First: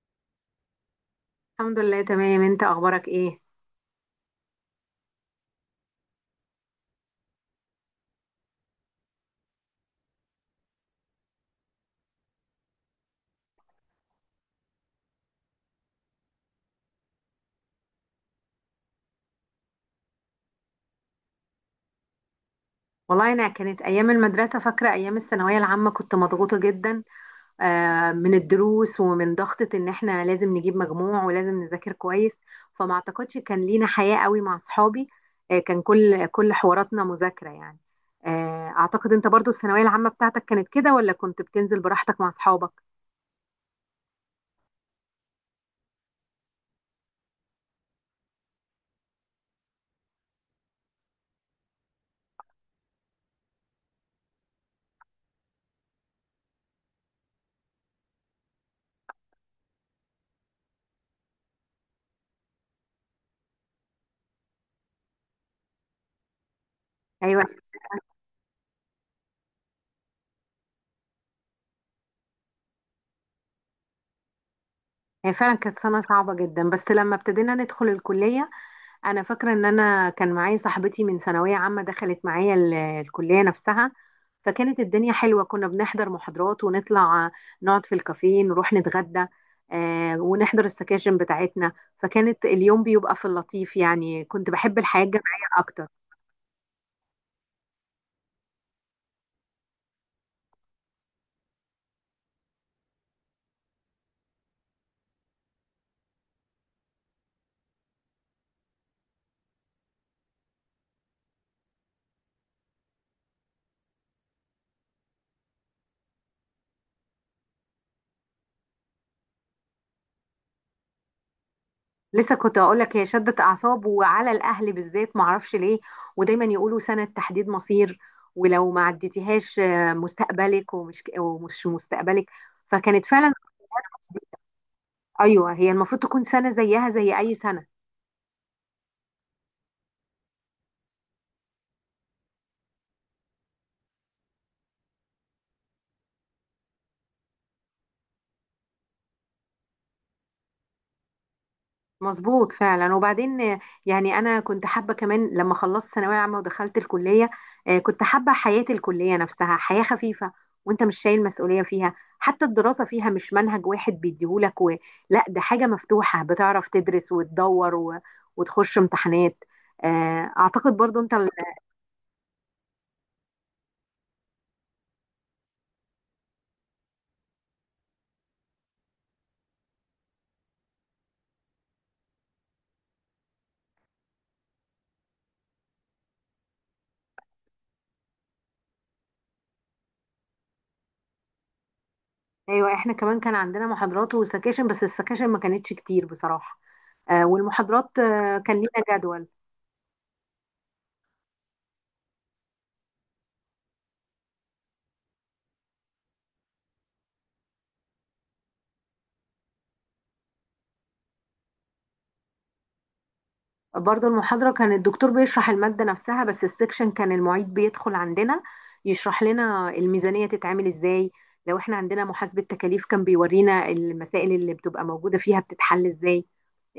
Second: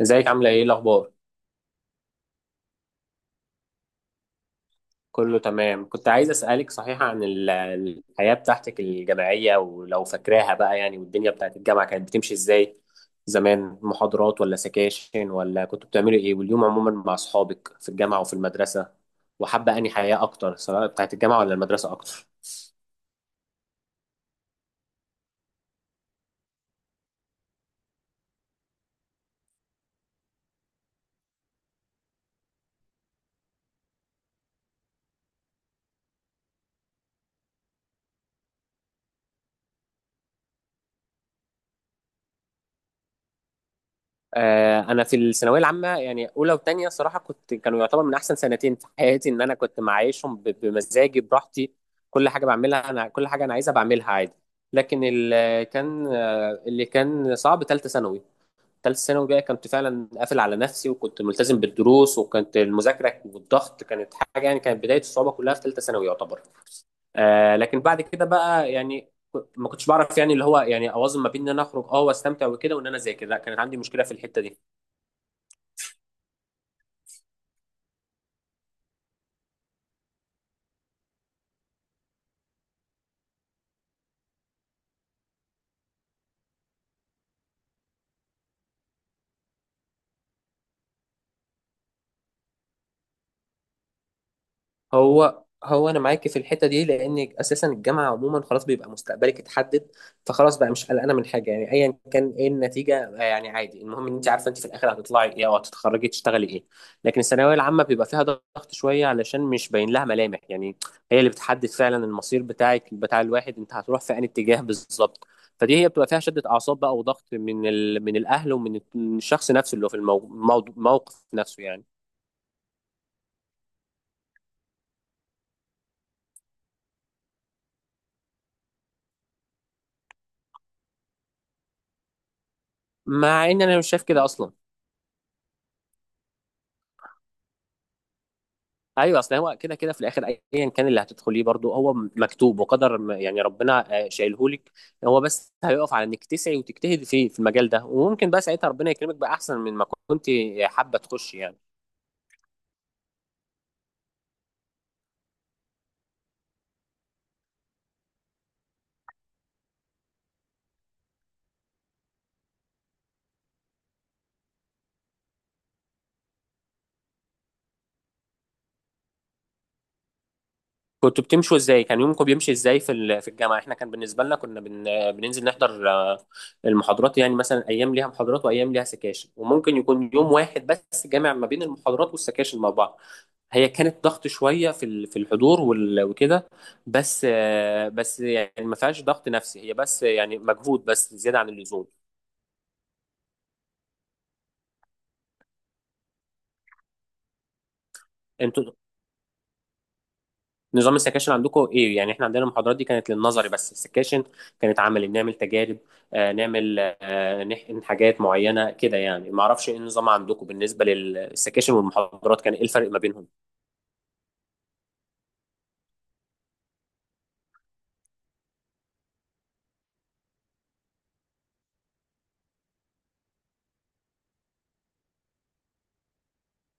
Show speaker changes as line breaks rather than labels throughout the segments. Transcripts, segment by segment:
ازيك عاملة ايه الأخبار؟
الحمد لله، تمام. انت اخبارك ايه؟
كله تمام. كنت عايز أسألك صحيح عن الحياة بتاعتك الجامعية ولو فاكراها بقى يعني، والدنيا بتاعت الجامعة كانت بتمشي ازاي زمان؟ محاضرات ولا سكاشن ولا كنتوا بتعملوا ايه؟ واليوم عموما مع أصحابك في الجامعة وفي المدرسة، وحابة أنهي حياة أكتر سواء بتاعت الجامعة ولا المدرسة أكتر؟
والله انا كانت ايام المدرسه، فاكره ايام الثانويه العامه كنت مضغوطه جدا. من الدروس ومن ضغطه ان احنا لازم نجيب مجموع ولازم نذاكر كويس. فما اعتقدش كان لينا حياه قوي مع اصحابي. كان كل حواراتنا مذاكره يعني. اعتقد انت برضو الثانويه العامه بتاعتك كانت كده، ولا كنت بتنزل براحتك مع اصحابك؟
آه، انا في الثانويه العامه يعني اولى وثانيه صراحه كانوا يعتبر من احسن سنتين في حياتي، ان انا كنت معايشهم بمزاجي براحتي. كل حاجه بعملها، انا كل حاجه انا عايزها بعملها عادي. لكن اللي كان صعب ثالثه ثانوي. ثالثه ثانوي بقى كنت فعلا قافل على نفسي وكنت ملتزم بالدروس، وكانت المذاكره والضغط كانت حاجه يعني، كانت بدايه الصعوبه كلها في ثالثه ثانوي يعتبر.
ايوه،
لكن بعد كده بقى يعني ما كنتش بعرف يعني اللي هو يعني اوازن ما بين ان انا اخرج واستمتع وكده وان انا اذاكر. لا، كانت عندي مشكله في الحته دي.
هي فعلا كانت سنه صعبه جدا، بس لما ابتدينا ندخل الكليه. انا فاكره ان انا كان معايا صاحبتي من ثانويه عامه، دخلت معايا الكليه نفسها. فكانت الدنيا حلوه، كنا بنحضر محاضرات ونطلع، نقعد في الكافيه، نروح نتغدى، ونحضر السكاشن بتاعتنا. فكانت اليوم بيبقى في اللطيف يعني، كنت بحب الحياه
هو
الجامعيه اكتر.
هو انا معاك في الحته دي، لان اساسا الجامعه عموما خلاص بيبقى مستقبلك اتحدد. فخلاص بقى مش قلقانه من حاجه يعني، ايا كان ايه النتيجه، يعني عادي. المهم ان انت عارفه انت في الاخر هتطلعي ايه او هتتخرجي تشتغلي ايه. لكن الثانويه العامه بيبقى فيها ضغط شويه علشان مش باين لها ملامح يعني. هي اللي بتحدد فعلا المصير بتاعك، بتاع الواحد، انت هتروح في انهي اتجاه بالظبط. فدي هي بتبقى فيها شده اعصاب بقى وضغط من من الاهل ومن الشخص نفسه اللي هو في الموقف نفسه يعني.
لسه كنت اقول لك، هي شدت اعصاب وعلى الاهل بالذات، معرفش ليه. ودايما يقولوا سنه تحديد مصير، ولو ما عديتيهاش مستقبلك ومش مستقبلك. فكانت فعلا.
مع ان انا مش شايف كده اصلا.
ايوه، هي المفروض تكون سنه زيها زي اي سنه.
ايوه، اصل هو كده كده في الاخر. ايا كان اللي هتدخليه برضو هو مكتوب وقدر، يعني ربنا شايلهولك. هو بس هيقف على انك تسعي وتجتهدي فيه في المجال ده، وممكن بقى ساعتها ربنا يكرمك باحسن من ما كنت حابه تخشي يعني.
مظبوط فعلا. وبعدين يعني انا كنت حابه كمان لما خلصت ثانويه عامه ودخلت الكليه. كنت حابه حياه الكليه نفسها حياه خفيفه، وانت مش شايل مسؤوليه فيها، حتى الدراسه فيها مش منهج واحد بيديهولك و... لا، ده حاجه مفتوحه، بتعرف تدرس وتدور و... وتخش امتحانات. اعتقد برضو انت
كنتوا بتمشوا ازاي؟ كان يومكم بيمشي ازاي في في الجامعه؟ احنا كان بالنسبه لنا كنا بننزل نحضر المحاضرات يعني، مثلا ايام ليها محاضرات وايام ليها سكاشن وممكن يكون يوم واحد بس جامع ما بين المحاضرات والسكاشن مع بعض. هي كانت ضغط شويه في في الحضور وكده. بس بس يعني ما فيهاش ضغط نفسي، هي بس يعني مجهود بس زياده عن اللزوم.
ايوه، احنا كمان كان عندنا محاضرات وسكاشن، بس السكاشن ما كانتش كتير بصراحه. والمحاضرات كان
انتوا
لينا جدول.
نظام السكاشن عندكم ايه؟ يعني احنا عندنا المحاضرات دي كانت للنظري، بس السكاشن كانت عملي بنعمل تجارب، نعمل، نحقن حاجات معينه كده يعني. ما اعرفش ايه النظام عندكم بالنسبه للسكاشن والمحاضرات، كان ايه الفرق ما بينهم؟
برضو المحاضرة كان الدكتور بيشرح المادة نفسها، بس السكشن كان المعيد بيدخل عندنا يشرح لنا الميزانية تتعمل ازاي. لو احنا عندنا محاسبة تكاليف، كان بيورينا المسائل اللي بتبقى موجودة فيها بتتحل ازاي.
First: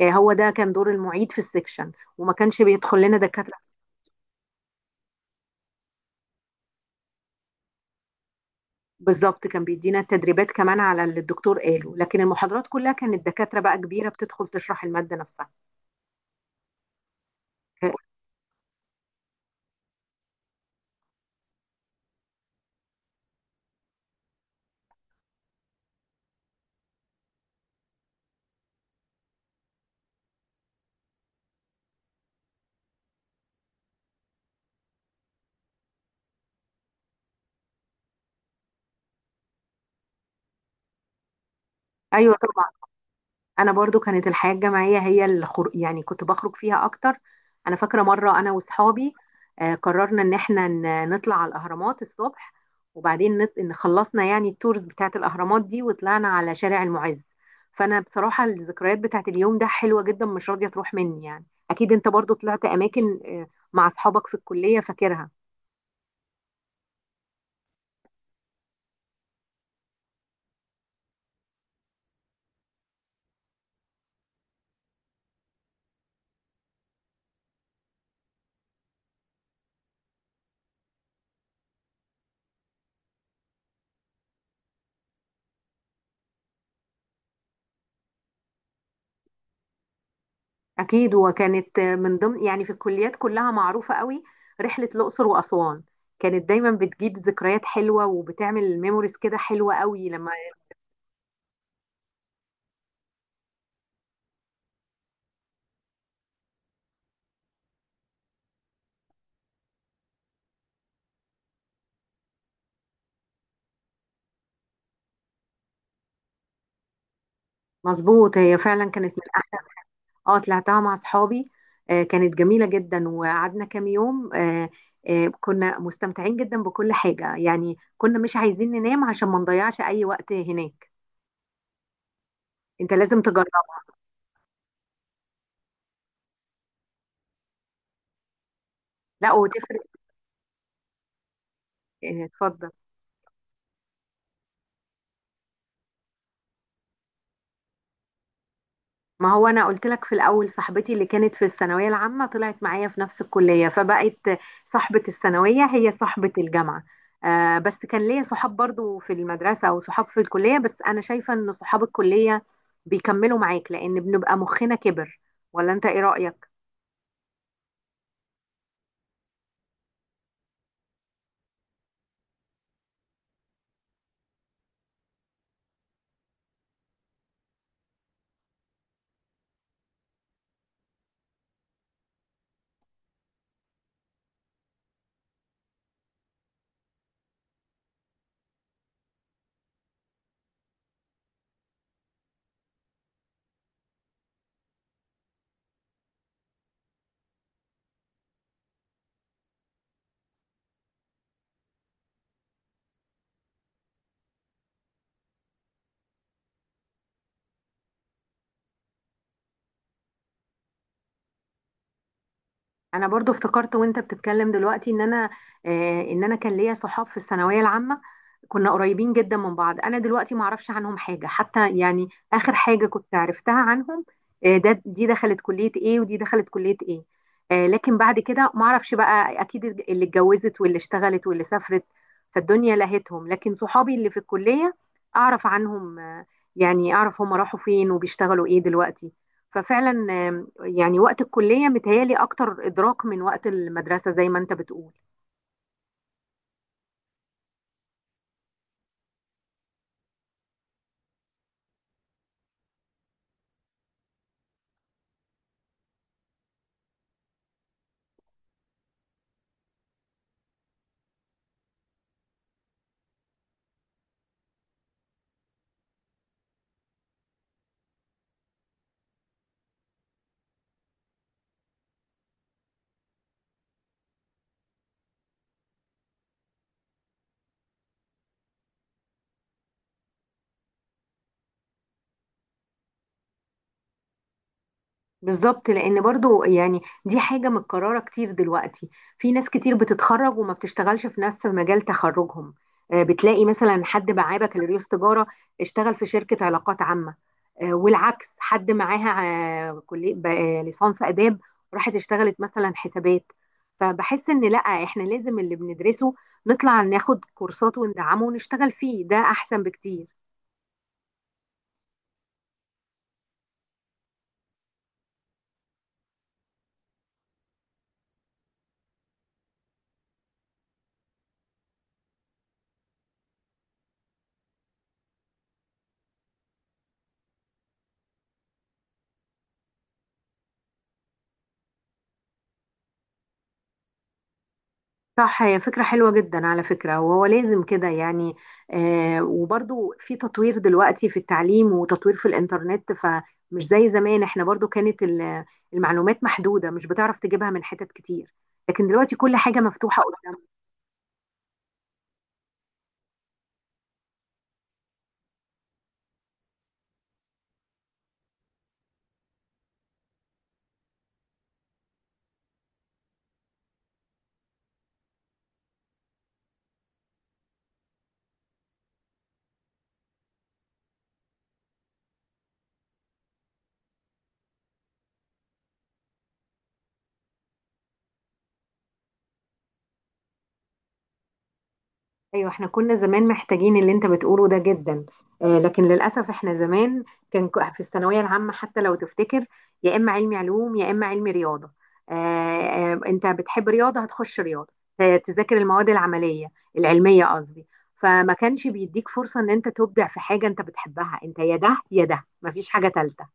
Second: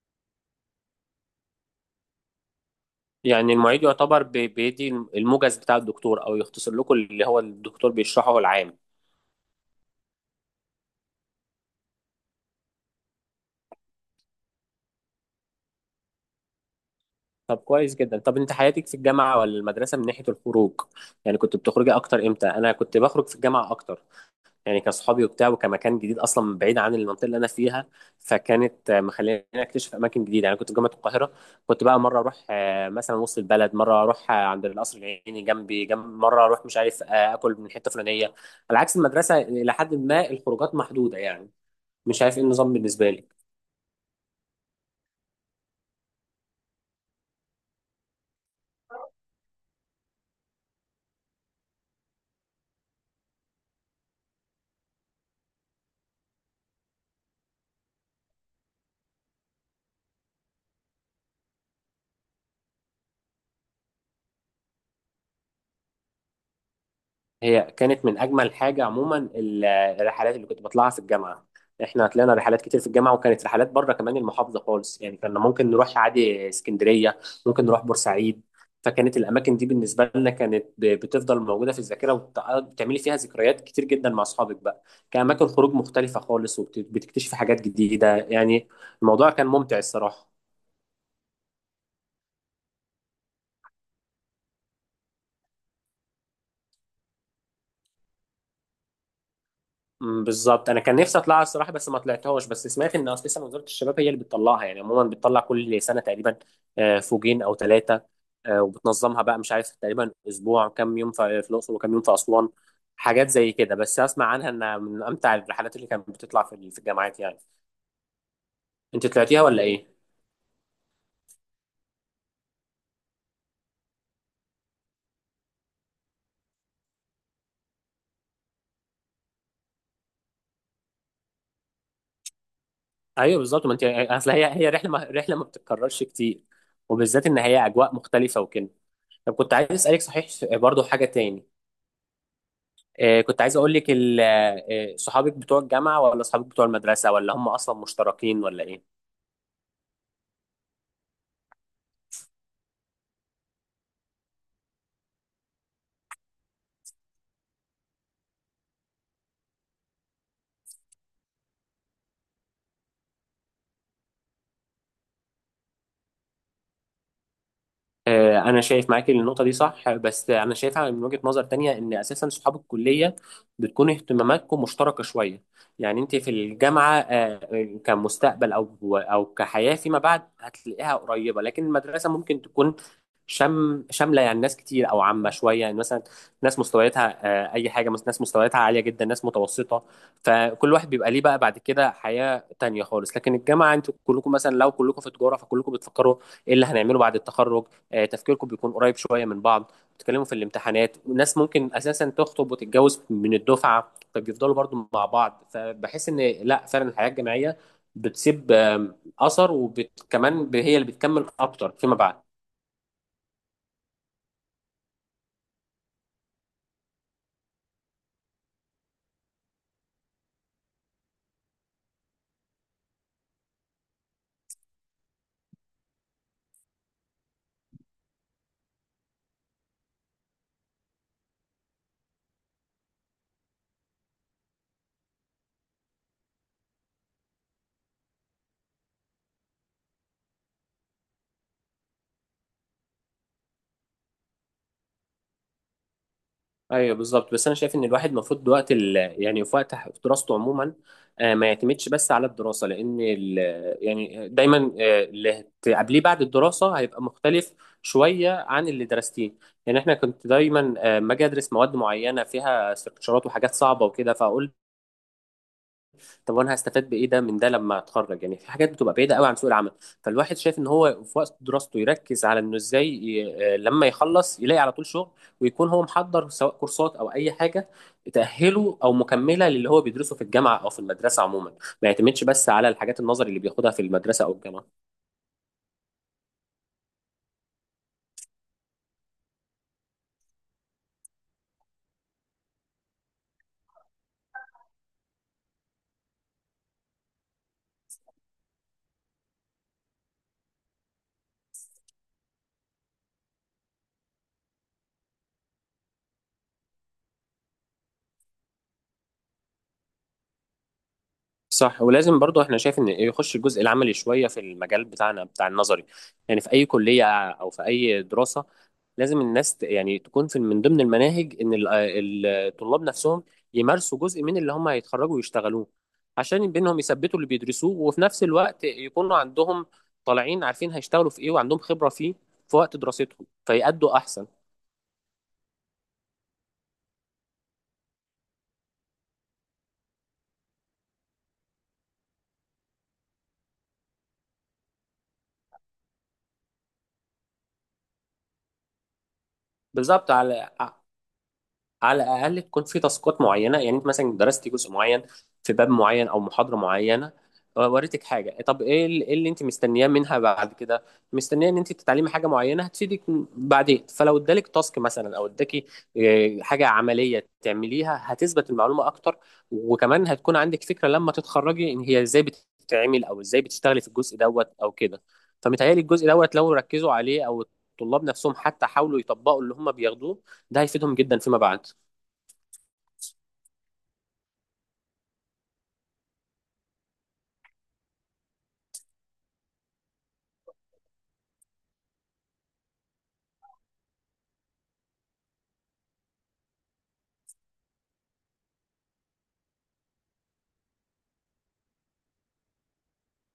هو ده كان دور المعيد في السكشن، وما كانش بيدخل لنا
يعني
دكاترة.
المعيد يعتبر بيدي الموجز بتاع الدكتور او يختصر لكم اللي هو الدكتور بيشرحه العام.
بالظبط، كان بيدينا التدريبات كمان على اللي الدكتور قاله، لكن المحاضرات كلها كانت دكاترة بقى كبيرة بتدخل تشرح المادة نفسها.
طب
آه،
كويس جدا. طب انت حياتك في الجامعه ولا المدرسه من ناحيه الخروج؟ يعني كنت بتخرجي اكتر امتى؟ انا كنت بخرج في الجامعه اكتر، يعني كاصحابي وبتاع وكمكان جديد اصلا بعيد عن المنطقه اللي انا فيها، فكانت مخليني اكتشف اماكن جديده يعني. كنت في جامعه القاهره، كنت بقى مره اروح مثلا وسط البلد، مره اروح عند القصر العيني جنب مره اروح مش عارف اكل من حته فلانيه. على عكس المدرسه الى حد ما الخروجات محدوده يعني. مش
ايوه
عارف ايه
طبعا.
النظام بالنسبه لي.
انا برضو كانت الحياه الجامعيه هي اللي يعني كنت بخرج فيها اكتر. انا فاكره مره انا واصحابي قررنا ان احنا نطلع على الاهرامات الصبح، وبعدين ان خلصنا يعني التورز بتاعت الاهرامات دي وطلعنا على شارع المعز. فانا بصراحه الذكريات بتاعت اليوم ده حلوه جدا، مش راضيه تروح مني يعني. اكيد انت برضو طلعت اماكن مع اصحابك في الكليه، فاكرها؟
هي كانت من اجمل حاجه عموما الرحلات اللي كنت بطلعها في الجامعه. احنا طلعنا رحلات كتير في الجامعه، وكانت رحلات بره كمان المحافظه خالص يعني. كنا ممكن نروح عادي اسكندريه، ممكن نروح بورسعيد. فكانت الاماكن دي بالنسبه لنا كانت بتفضل موجوده في الذاكره، وبتعملي فيها ذكريات كتير جدا مع اصحابك بقى، كاماكن خروج مختلفه خالص، وبتكتشفي حاجات جديده يعني. الموضوع كان ممتع الصراحه.
أكيد. وكانت من ضمن يعني في الكليات كلها معروفة قوي رحلة الأقصر وأسوان، كانت دايما بتجيب ذكريات حلوة، وبتعمل ميموريز كده حلوة قوي
مم،
لما...
بالظبط. انا كان نفسي اطلعها الصراحه بس ما طلعتهاش، بس سمعت ان اساسا وزاره الشباب هي اللي بتطلعها يعني، عموما بتطلع كل سنه تقريبا فوجين او ثلاثه، وبتنظمها بقى مش عارف تقريبا اسبوع، كام يوم في الاقصر وكام يوم في اسوان، حاجات زي كده. بس اسمع عنها انها من امتع الرحلات اللي كانت بتطلع في الجامعات يعني.
مظبوط، هي فعلا
انت
كانت من
طلعتيها
أحلى.
ولا ايه؟
اه، طلعتها مع أصحابي. كانت جميلة جدا، وقعدنا كام يوم. كنا مستمتعين جدا بكل حاجة، يعني كنا مش عايزين ننام عشان ما نضيعش أي وقت هناك. أنت لازم
ايوه
تجربها.
بالظبط. ما انت اصل هي رحله ما بتتكررش كتير، وبالذات ان هي اجواء مختلفه وكده.
لا،
طب كنت عايز
وتفرق.
اسالك صحيح، برضو حاجه تاني.
اتفضل.
كنت عايز اقول لك صحابك بتوع الجامعه ولا صحابك بتوع المدرسه، ولا هم اصلا مشتركين ولا ايه؟
ما هو انا قلت لك في الاول، صاحبتي اللي كانت في الثانويه العامه طلعت معايا في نفس الكليه، فبقت صاحبه الثانويه هي صاحبه الجامعه. آه، بس كان ليا صحاب برضو في المدرسه وصحاب في الكليه، بس انا شايفه ان صحاب الكليه بيكملوا معاك لان بنبقى مخنا كبر، ولا انت ايه رايك؟
انا شايف معاكي النقطه دي صح. بس انا شايفها من وجهه نظر تانية، ان اساسا صحاب الكليه بتكون اهتماماتكم مشتركه شويه. يعني انت في الجامعه كمستقبل او كحياه فيما بعد هتلاقيها قريبه، لكن المدرسه ممكن تكون شامله يعني، ناس كتير او عامه شويه يعني، مثلا ناس مستوياتها اي حاجه، مثلا ناس مستوياتها عاليه جدا، ناس متوسطه. فكل واحد بيبقى ليه بقى بعد كده حياه تانية خالص. لكن الجامعه انتوا كلكم مثلا لو كلكم في تجاره، فكلكم بتفكروا ايه اللي هنعمله بعد التخرج، تفكيركم بيكون قريب شويه من بعض. بتتكلموا في الامتحانات، ناس ممكن اساسا تخطب وتتجوز من الدفعه فبيفضلوا برضو مع بعض. فبحس ان لا، فعلا الحياه الجامعيه بتسيب اثر، وكمان هي اللي بتكمل اكتر فيما بعد.
انا برضو افتكرت وانت بتتكلم دلوقتي ان انا، كان ليا صحاب في الثانويه العامه، كنا قريبين جدا من بعض. انا دلوقتي ما اعرفش عنهم حاجه حتى، يعني اخر حاجه كنت عرفتها عنهم آه ده دي دخلت كليه ايه ودي دخلت كليه ايه. لكن بعد كده ما اعرفش بقى، اكيد اللي اتجوزت واللي اشتغلت واللي سافرت، فالدنيا لهتهم. لكن صحابي اللي في الكليه اعرف عنهم، يعني اعرف هم راحوا فين وبيشتغلوا ايه دلوقتي. ففعلا، يعني وقت الكلية متهيألي أكتر إدراك من وقت المدرسة زي ما أنت بتقول.
ايوه بالظبط. بس انا شايف ان الواحد المفروض وقت يعني في وقت في دراسته عموما ما يعتمدش بس على الدراسه، لان يعني دايما اللي هتقابليه بعد الدراسه هيبقى مختلف شويه عن اللي درستيه. يعني احنا كنت دايما ما اجي ادرس مواد معينه فيها استكشارات وحاجات صعبه وكده، فاقول طب وانا هستفاد بايه، ده من ده، لما اتخرج؟ يعني في حاجات بتبقى بعيده قوي عن سوق العمل. فالواحد شايف ان هو في وقت دراسته يركز على انه ازاي لما يخلص يلاقي على طول شغل، ويكون هو محضر سواء كورسات او اي حاجه تاهله او مكمله للي هو بيدرسه في الجامعه او في المدرسه عموما، ما يعتمدش بس على الحاجات النظري اللي بياخدها في المدرسه او الجامعه.
بالظبط، لأن برضو يعني دي حاجة متكررة كتير دلوقتي، في ناس كتير بتتخرج وما بتشتغلش في نفس مجال تخرجهم. بتلاقي مثلا حد معاه بكالوريوس تجارة اشتغل في شركة علاقات عامة. والعكس حد معاها كلية ليسانس آداب، راحت اشتغلت مثلا حسابات. فبحس إن لأ، إحنا لازم اللي بندرسه نطلع ناخد كورسات وندعمه ونشتغل فيه، ده أحسن بكتير.
صح. ولازم برضو احنا شايف ان يخش الجزء العملي شويه في المجال بتاعنا بتاع النظري. يعني في اي كليه او في اي دراسه، لازم الناس يعني تكون في من ضمن المناهج ان الطلاب نفسهم يمارسوا جزء من اللي هم هيتخرجوا ويشتغلوه، عشان بينهم يثبتوا اللي بيدرسوه وفي نفس الوقت يكونوا عندهم، طالعين عارفين هيشتغلوا في ايه وعندهم خبره فيه في وقت دراستهم فيأدوا احسن.
صح، هي فكرة حلوة جدا على فكرة، وهو لازم كده يعني. وبرضو في تطوير دلوقتي في التعليم وتطوير في الإنترنت، فمش زي زمان احنا برضو كانت المعلومات محدودة، مش بتعرف تجيبها من حتت كتير، لكن دلوقتي كل حاجة مفتوحة.
بالظبط. على الاقل تكون في تاسكات معينه. يعني انت مثلا درستي جزء معين في باب معين او محاضره معينه، وريتك حاجه، طب ايه إيه اللي انت مستنياه منها بعد كده، مستنيه ان انت تتعلمي حاجه معينه هتفيدك بعدين، فلو ادالك تاسك مثلا او اداكي حاجه عمليه تعمليها هتثبت المعلومه اكتر، وكمان هتكون عندك فكره لما تتخرجي ان هي ازاي بتتعمل او ازاي بتشتغلي في الجزء دوت او كده. فمتهيألي الجزء دوت لو ركزوا عليه او الطلاب نفسهم حتى حاولوا يطبقوا اللي هم بياخدوه ده هيفيدهم جدا فيما بعد.
ايوه، احنا كنا زمان محتاجين اللي انت بتقوله ده جدا. لكن للاسف احنا زمان كان في الثانويه العامه، حتى لو تفتكر، يا اما علمي علوم يا اما علمي رياضه. انت بتحب رياضه هتخش رياضه تذاكر المواد العمليه، العلميه قصدي. فما كانش بيديك فرصه ان انت تبدع في حاجه انت بتحبها، انت يا ده يا ده، مفيش حاجه تالته.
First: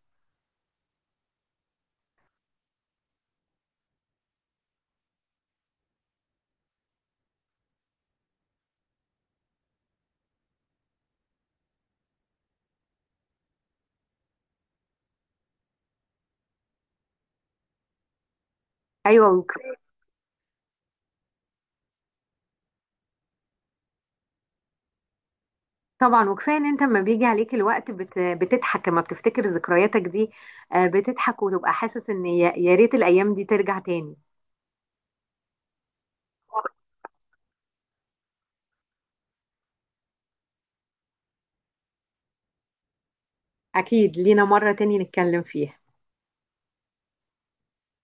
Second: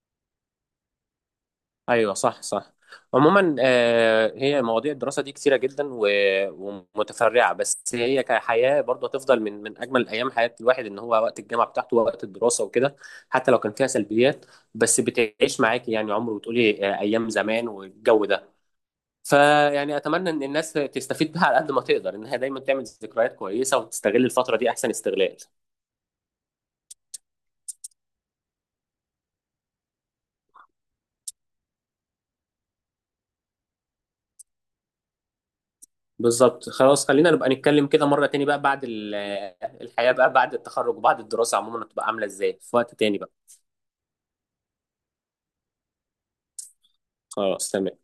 ايوه صح صح. عموما هي مواضيع الدراسه دي كتيره جدا ومتفرعه. بس هي كحياه برضه هتفضل من اجمل ايام حياه الواحد، ان هو وقت الجامعه بتاعته ووقت الدراسه وكده، حتى لو كان فيها سلبيات. بس بتعيش معاكي يعني عمر، وتقولي ايام زمان والجو ده.
ايوه
فيعني اتمنى ان الناس تستفيد بها على قد ما تقدر، انها دايما تعمل ذكريات كويسه وتستغل الفتره دي احسن استغلال.
طبعا. وكفايه ان انت لما بيجي عليك الوقت بتضحك لما بتفتكر ذكرياتك دي. بتضحك وتبقى حاسس ان يا ريت الايام دي ترجع تاني.
بالظبط. خلاص خلينا نبقى نتكلم كده مرة تاني بقى بعد الحياة بقى بعد التخرج، وبعد الدراسة عموما هتبقى عاملة ازاي في وقت تاني بقى.
اكيد لينا مره تاني نتكلم فيها.
خلاص تمام.